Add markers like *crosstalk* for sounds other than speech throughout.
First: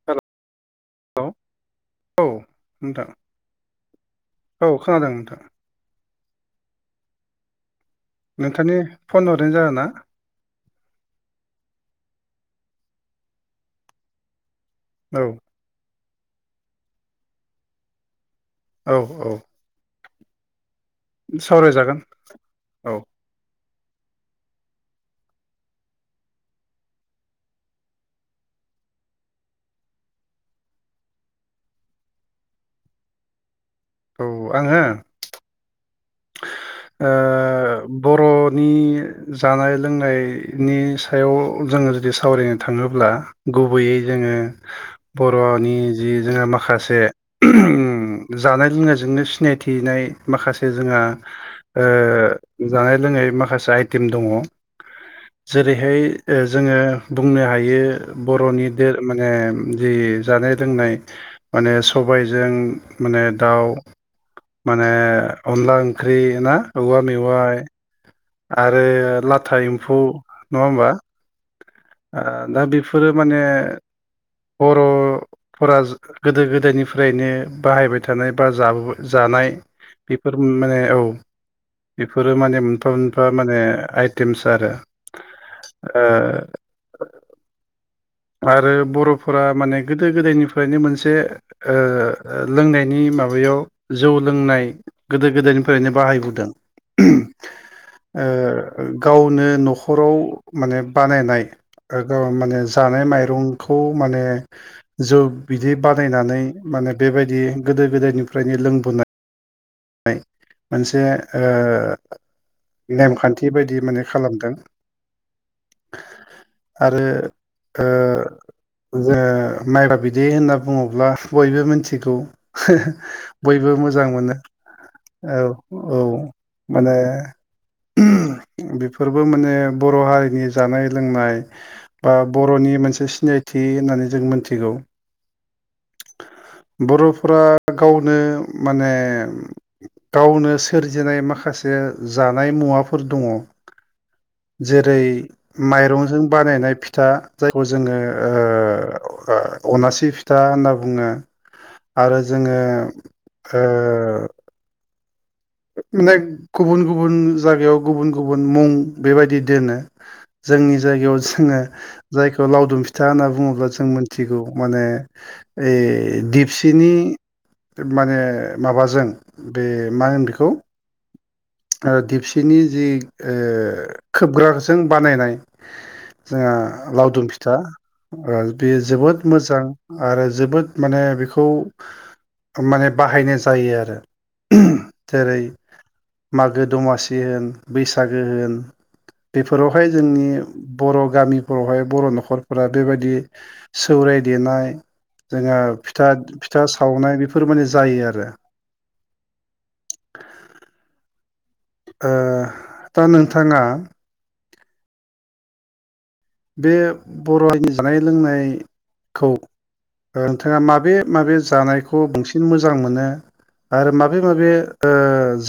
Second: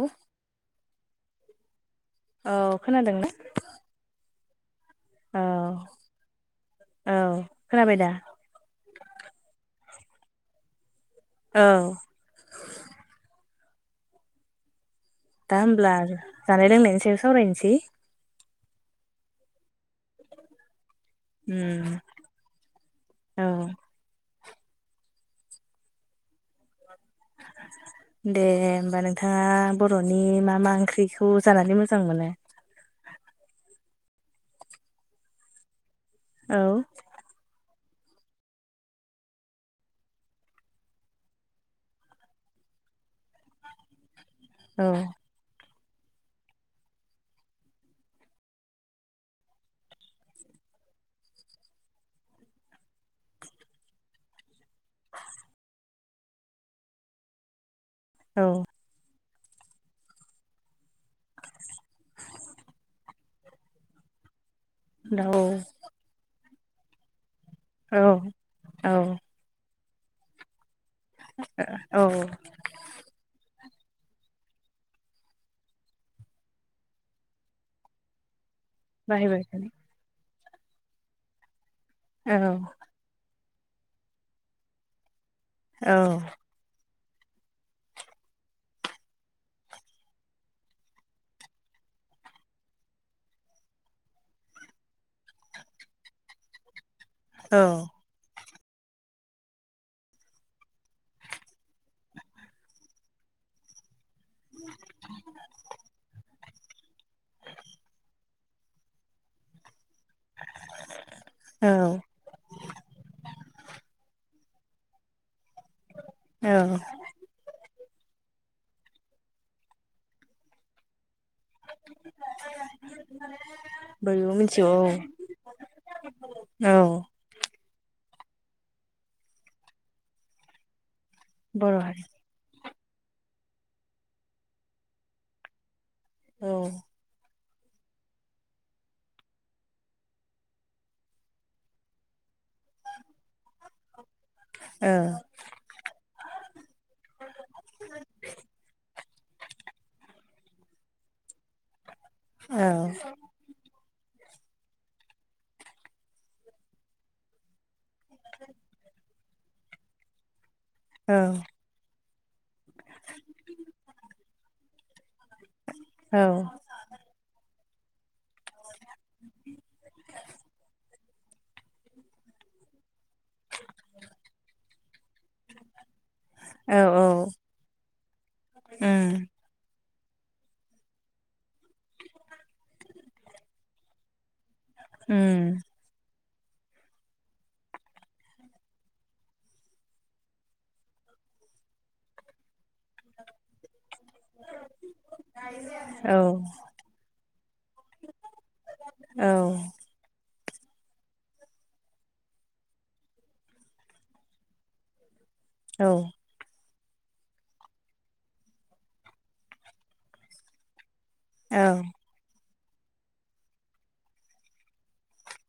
औ औे औ खोनादोंना औ खोनादों नोंथां औ औ खोनाबाय दा नोंथांनि फन हरैनो जाहोना औ औ दा होमब्ला जानाय लोंनायनि सायाव सावरायनोसै औ औ उम सावरायजागोन औ *inaudible* दे होमबा नोंथाङा बर'नि मा मा ओंख्रिखौ जानानै मोजां मोनो *inaudible* औ आङो औ ओ बर'नि जानाय लोंनायनि सायाव जोङो जुदि सावरायनो थाङो अब्ला गुबैयै जोङो औ बर'नि जि जोंहा माखासे जानाय लोंनायजोंनो सिनायथिनाय माखासे जोंहा दा ओ जानाय लोंनाय माखासे आइटेम दङ जेरैहाय जोङो बुंनो हायो औ बर'नि दे माने ओ जि जानाय लोंनाय माने सबायजों माने दाउ *inaudible* माने औ अनला ओंख्रि ना औवा मेवाइ औ आरो औ लाथा एम्फौ नङा होमबा? औ दा बेफोरो माने बर'फोरा गोदो गोदायनिफ्रायनो बाहायबाय थानाय बा बाहायबाय जानाय थानाय बेफोर माने औ बेफोरो औ माने मोनफा मोनफा माने आइटेमस आरो औ ओ आरो बर' बर'फोरा गोदो गोदायनिफ्रायनो मोनसे ओ लोंनायनि माबायाव जौ सोलोंनाय गोदो गोदायनिफ्रायनो बाहायबोदों। औ ओ गावनो न'खराव माने बानायनाय माने जानाय माइरंखौ माने जौ बिदै बानायनानै माने बेबायदि गोदो गोदायनिफ्रायनो लोंबोनाय मोनसे ओ औ नेमखान्थि बायदि माने खालामदों। औ आरो ओ ओ मायब्रा बिदै होनना बुङोब्ला बयबो मिथिगौ बयबो मोजां बयबो मोनो। मिथिगौ औ औ माने औ बेफोरबो माने बर' हारिनि जानाय लोंनाय बर' हारि बा बर'नि मोनसे मोनसे सिनायथि होननानै जों मोनथिगौ औ बर'फोरा गावनो माने गावनो सोरजिनाय माखासे जानाय मुवाफोर दङ। *inaudible* जेरै माइरंजों बानायनाय फिथा जायखौ जोङो ओ अनासि फिथा होनना बुङो। आरो जोङो औ ओ माने गुबुन गुबुन जायगायाव गुबुन गुबुन मुं बेबायदि दोनो। जोंनि औ जायगायाव जोङो जायखौ लावदुम फिथा होनना बुङोब्ला जों मिथिगौ माने ओइ दिपसिनि माने माबाजों बे मा होनो बेखौ ओ दिपसिनि जि खोबग्राजों बानायनाय जोंहा औ लावदुम फिथा ओ बे उम जोबोद मोजां। आरो जोबोद माने बेखौ माने बाहायनाय जायो आरो। जेरै उम मागो दमासि होन बैसागो होन बेफोरावहाय जोंनि बर' गामिफोरावहाय बर' न'खरफोरा बेबायदि सौराय देनाय जोंहा फिथा औ फिथा सावनाय बेफोर माने जायो आरो। औ दा नोंथाङा औ बे बर'नि जानाय लोंनायखौ नोंथाङा माबे माबे औ जानायखौ बांसिन मोजां मोनो? आरो माबे माबे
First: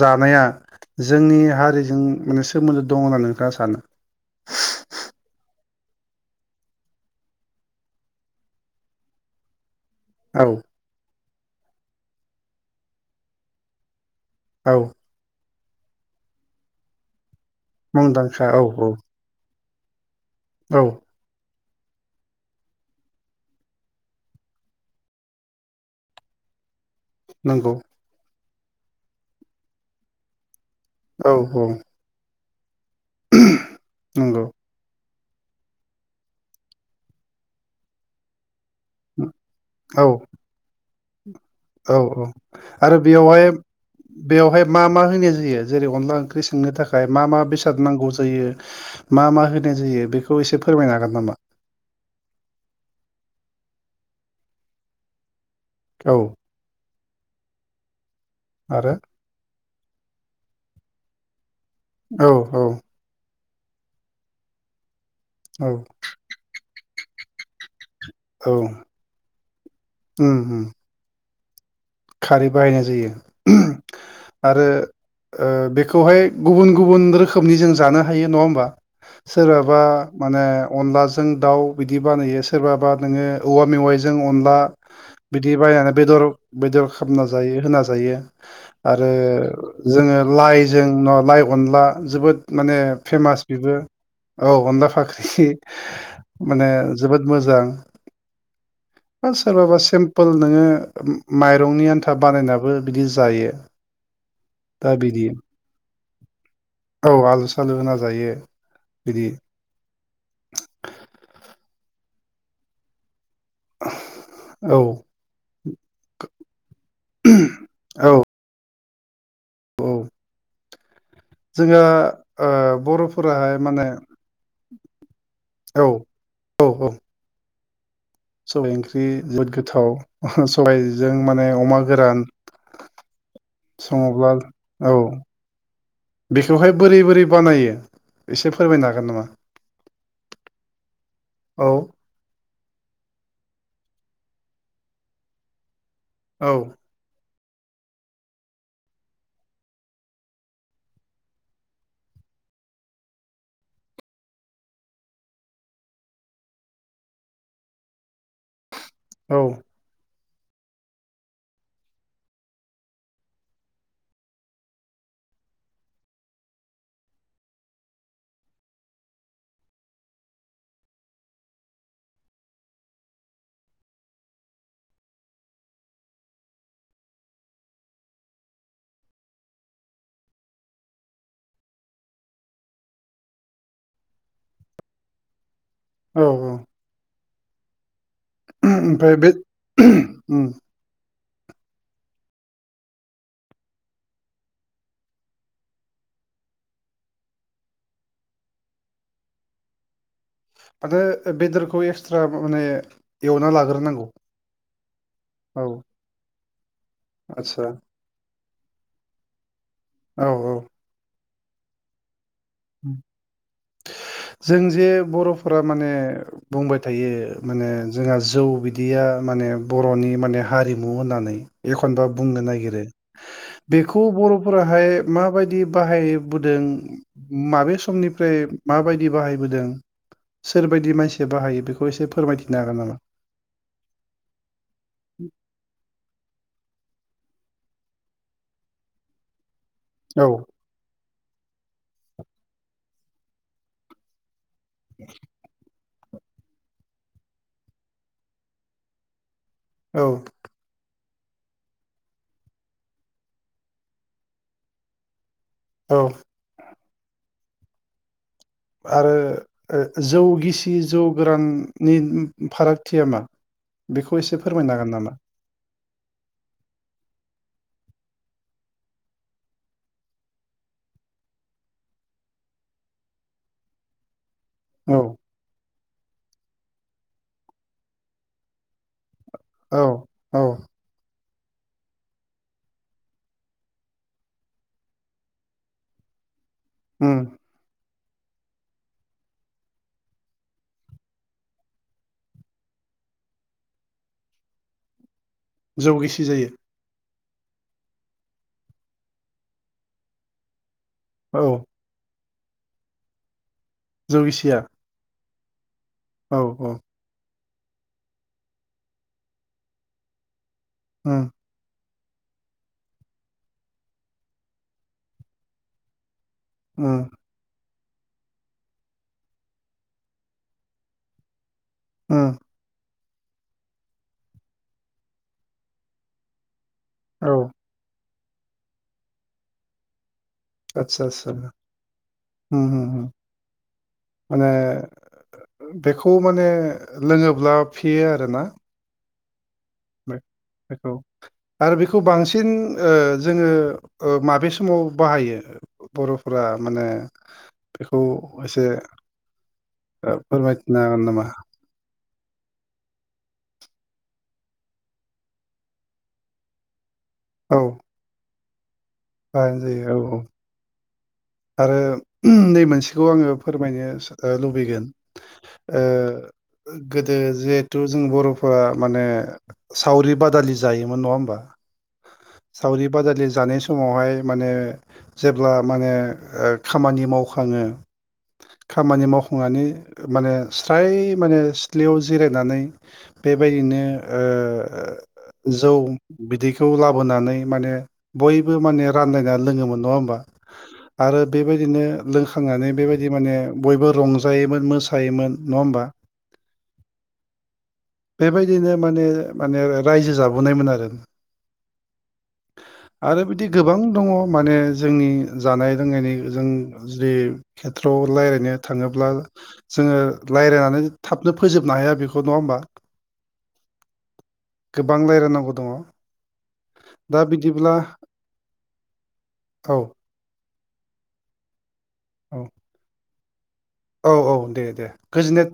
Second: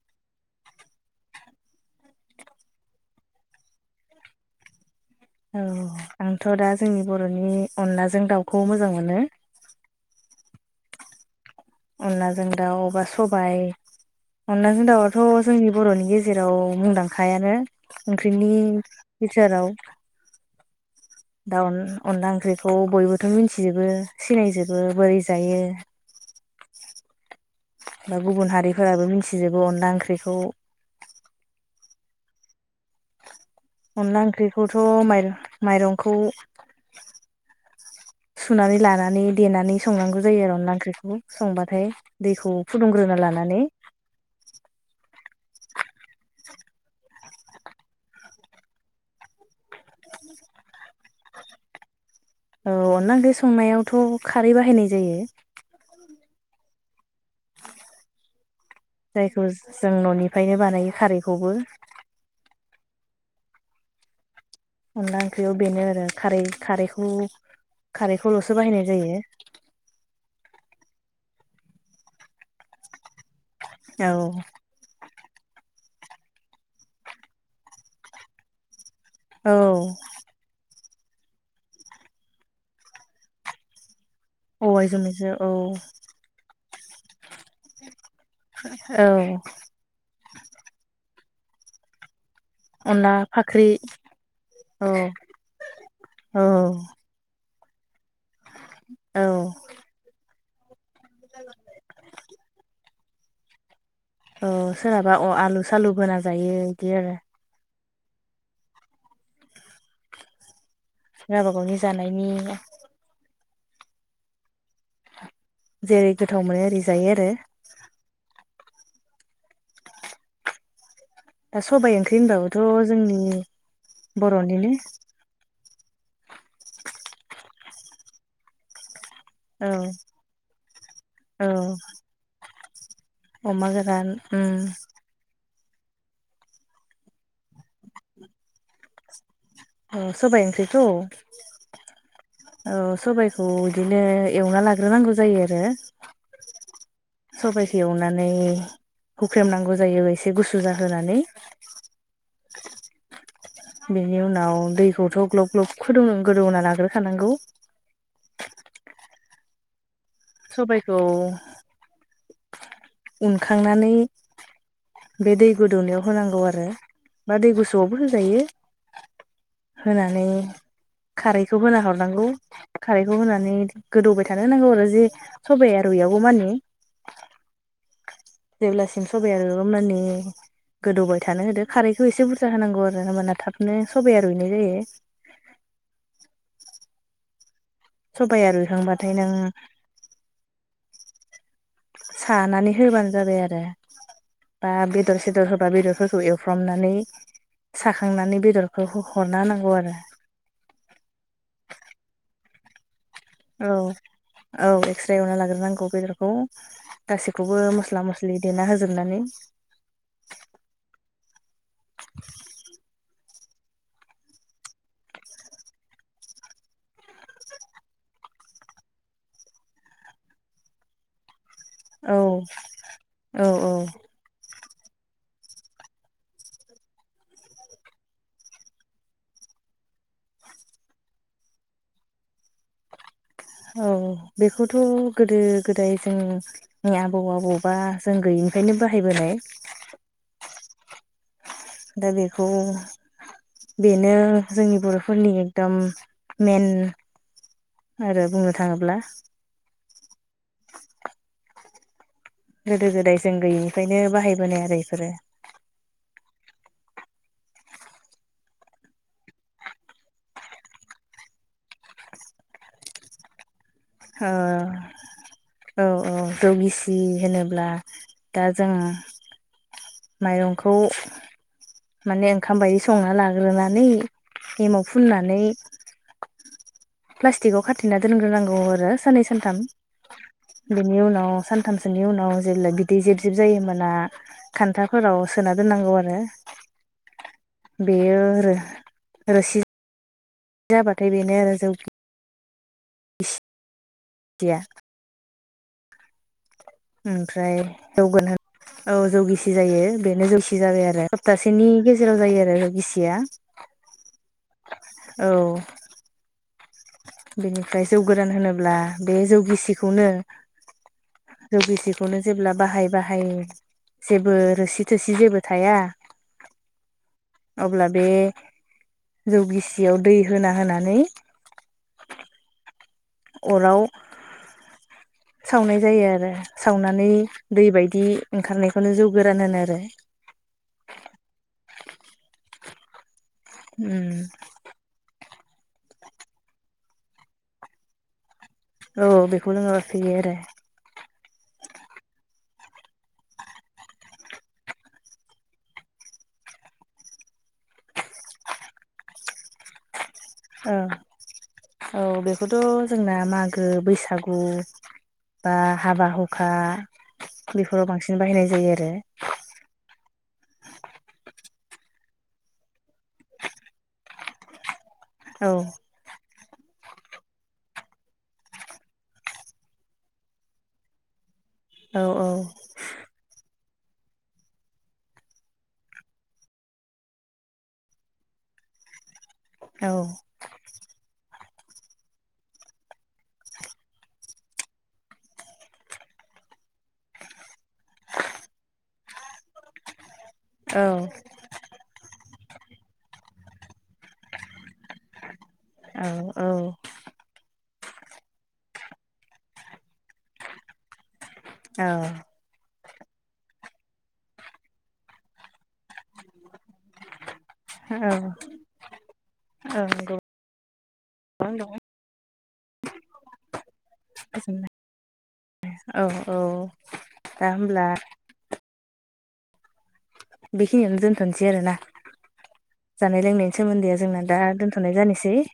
जानाया जोंनि हारिजों माने सोमोन्दो दंङो होननानै नोंथांङा सानो *inaudible* औ आंथ' दा जोंनि बर'नि अनलाजों दाउखौ मोजां मोनो औ अनलाजों दाउबा सबाय औ अनलाजों दाउआथ' जोंनि बर'नि गेजेराव मुंदांखायानो मुंदांखा ओंख्रिनि औ औ भिथोराव औ दाउ अनला ओंख्रिखौ बयबोथ' मिथिजोबो सिनायजोबो बोरै जायो। नंगौ बा गुबुन हारिफोराबो मिथिजोबो अनला ओंख्रिखौ औ औ अनला नंगौ ओंख्रिखौथ' माइर' मायरंखौ सुनानै लानानै देनानै औ संनांगौ जायो आरो अनला ओंख्रि औ औ आरो बेवहाय लानानै बेवहाय मा मा होनाय जायो जेरै अनला ओंख्रि नो थाखाय मा मा बेसाद नांगौ जायो मा हो नाय जायो बेखौ ऐसे फोरमायनो हागोन नामा? औ अनला ओंख्रि संनायावथ' खारै बाहायनाय जायो। औ आरो जायखौ जों न'निफ्रायनो बानायो खारैखौबो औ औ अनला ओंख्रियाव औ बेनो आरो खारै खारैखौ औ खारैखौल'सो बाहायनाय जायो। उम उम खारै बाहायनाय जायो आरो। ओ बेखौहाय गुबुन गुबुन रोखोमनि जों जानो हायो नङा होमबा? औ सोरहाबा माने अनलाजों दाउ बिदि बानायो सोरबाबा नोङो औवा मेवाय जों अनला औवाइजों मेजो औ बिदि बायनानै बेदर बायदियाव खालामना जायो होना जायो औ आरो जोङो लाइजों न लाइ अनला जोबोद माने अनला फेमास फाख्रि बेबो औ अनला फाख्रि औ माने जोबोद मोजां औ सोरबाबा सिमपोल नोङो माइरंनि आन्था बानायनाबो बिलि जायो। औ दा सोरहाबा बिदि अ आलु सालु बो होना जायो बिदि औ आरो आलु सालु होना जायो बिदि गावबागावनि जानायनि औ जेरै गोथाव मोनो ओरै जायो आरो। औ औ दा जोंहा सबाइ ओंख्रि ओ होनबाबोथ' जोंनि बर'फोराहाय माने बर'निनो औ औ औ सबाइ ओंख्रि जोबोद औ गोथाव सबाइजों माने औ अमा गोरान अमा गोरान सङोब्ला उम औ बेखौहाय बोरै बोरै बानायो एसे फोरमायनो हागोन नामा? अ सबाइ ओंख्रिखौ? औ औ सबायखौ इदिनो एवना लाग्रोनांगौ जायो आरो। औ सबाइखौ एवनानै हुख्रेमनांगौ जायो एसे गुसु जाहोनानै बेनि उनाव दैखौथ' ग्लब ग्लब खुदुं गोदौना लाग्रोखानांगौ। औ सबायखौ *inaudible* उनखांनानै बे दै गोदौनायाव होनांगौ आरो बा दै गुसुआवबो होजायो होनानै खारैखौ होना हरनांगौ खारैखौ होनानै गोदौबाय थानो होनांगौ आरो जे सबाइया रुयागौमानि जेब्लासिम सबाइया *unintelligible* गोदौबाय थानो होदो खारैखौ एसे बुरजा होनांगौ आरो होमबाना थाबनो सबाया रुइनाय जायो *inaudible* औ औ सबाया रुइखांबाथाय ओमफ्राय बे नों उम सानानै होबानो जाबाय आरो बा बेदर सेदर होबा बेदरफोरखौ एवफ्रामनानै साखांनानै बेदरखौ हरना होनांगौ आरो माथो बेदरखौ एक्सट्रा माने एवना औ लाग्रोनांगौ औ एकस्रा एवना औ लाग्रोनांगौ बेदरखौ गासैखौबो आदसा मस्ला मस्लि देना होजोबनानै औ औ उ *inaudible* जों जे बर'फोरा माने बुंबाय थायो माने जोंहा जौ बिदैया माने बर'नि माने हारिमु होननानै एखनबा औ बुंनो नागिरो औ औ बेखौ बर' फोराहाय माबायदि बाहायबोदों माबे समनिफ्राय माबायदि बाहायबोदों सोरबायदि मानसिया बाहायो बेखौ एसे फोरमायथिनो हागोन नामा औ बेखौथ' गोदो गोदाय जोंनिया बबावबा बबावबा जों गैयिनिफ्रायनो बाहायबोनाय औ दा बेखौ बेनो जोंनि बर'फोरनि एकदम मेन आरो बुंनो थाङोब्ला औ *inaudible* गोदो गोदाय जों गैयैनिफ्रायनो बाहायबोनाय आरो इफोरो औ आरो जौ गिसि जौ गोराननि फारागथिया मा बेखौ ओ एसे फोरमायनो हागोन नामा औ औ जौ गिसि होनोब्ला दा जों माइरंखौ माने ओंखाम बायदि संना लाग्रोनानै एमाव औ फुननानै प्लास्टिकाव खाथिना दोनग्रोनांगौ आरो साननै सानथाम औ औ बेनि उनाव सानथामसोनि उनाव जेब्ला बिदै जेब जेब जायो होमबाना खान्थाफोराव सोना दोननांगौ आरो उम बेयो रो-रोसि जाबाथाय बेनो आरो जौ *unintelligible* जौ गिसि जायो ओमफ्राय होगोन औ जौ गिसि जायो बेनो जौसि जाबाय आरो औ सप्तासेनि गेजेराव जायो आरो जौ गिसिया जौ गिसिया औ औ औ बेनिफ्राय जौ गोरान होनोब्ला बे जौगिसिखौनो उम जौगिसि खौनो जेब्ला बाहाय बाहाय जेबो रोसि थोसि जेबो थाया। उम अब्ला बे जौ गिसियाव दै होना होनानै उम अराव सावनाय जायो आरो। सावनानै औ दै बायदि ओंखारनायखौनो जौ गोरान होनो आरो। आतसा आतसा ओम उम बेखौ माने लोङोब्ला फेयो आरोना? औ बेखौ लोंहोफैयो आरो बेखौ आरो बेखौ बांसिन बांसिन ओ जोङो माबे समाव बाहायो बर'फोरा माने बेखौ एसे *unintelligible* औ फोरमायथिनो हागोन नामा? औ बेखौथ' जोंना मागो बैसागु बा हाबा हुखा बेफोराव बांसिन बाहायनाय जायो आरो। ओ जायो ओ औ आरो नै मोनसेखौ आङो फोरमायनो लुबैगोन। आरो ओ गोदो जिहेथु जों बर'फोरा माने सावरि बादालि जायोमोन नङा होमबा? औ औ सावरि बादालि जानाय समावहाय माने जेब्ला माने ओ खामानि मावखाङो खामानि मावखांनानै औ माने फ्राय माने सिथलियाव जिरायनानै बेबायदिनो ओ जौ बिदैखौ लाबोनानै माने बयबो माने रानलायना लोङोमोन नङा होमबा? औ आरो बेबायदिनो लोंखांनानै बेबायदि माने बयबो रंजायोमोन मोसायोमोन नङा होमबा? औ औ बेबायदिनो माने माने रायजो जाबोनायमोन आरो। औ आरो बिदि गोबां दङ माने जोंनि जानाय जो जों जुदि खेथ्रयाव औ रायज्लायनो थाङोब्ला औ जोङो रायज्लायनानै थाबनो गोबां दं फोजोबनो हाया बेखौ नङा होमबा? गोबां रायलायनांगौ दङ औ औ दा बिदिब्ला औ बेखिनिययावनो दोनथ'नोसै आरोना? औ जानाय लोंनायनि सोमोनदैया औ जोंना औ दा दे दे दोनथ'नाय जानोसै। गोजोननाय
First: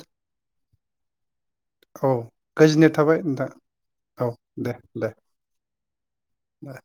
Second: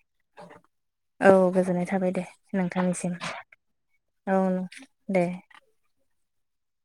औ गोजोननाय थाबाय औ दे गोजोननाय नोंथांनिसिम थाबाय नोंथां औ दे बा *unintelligible*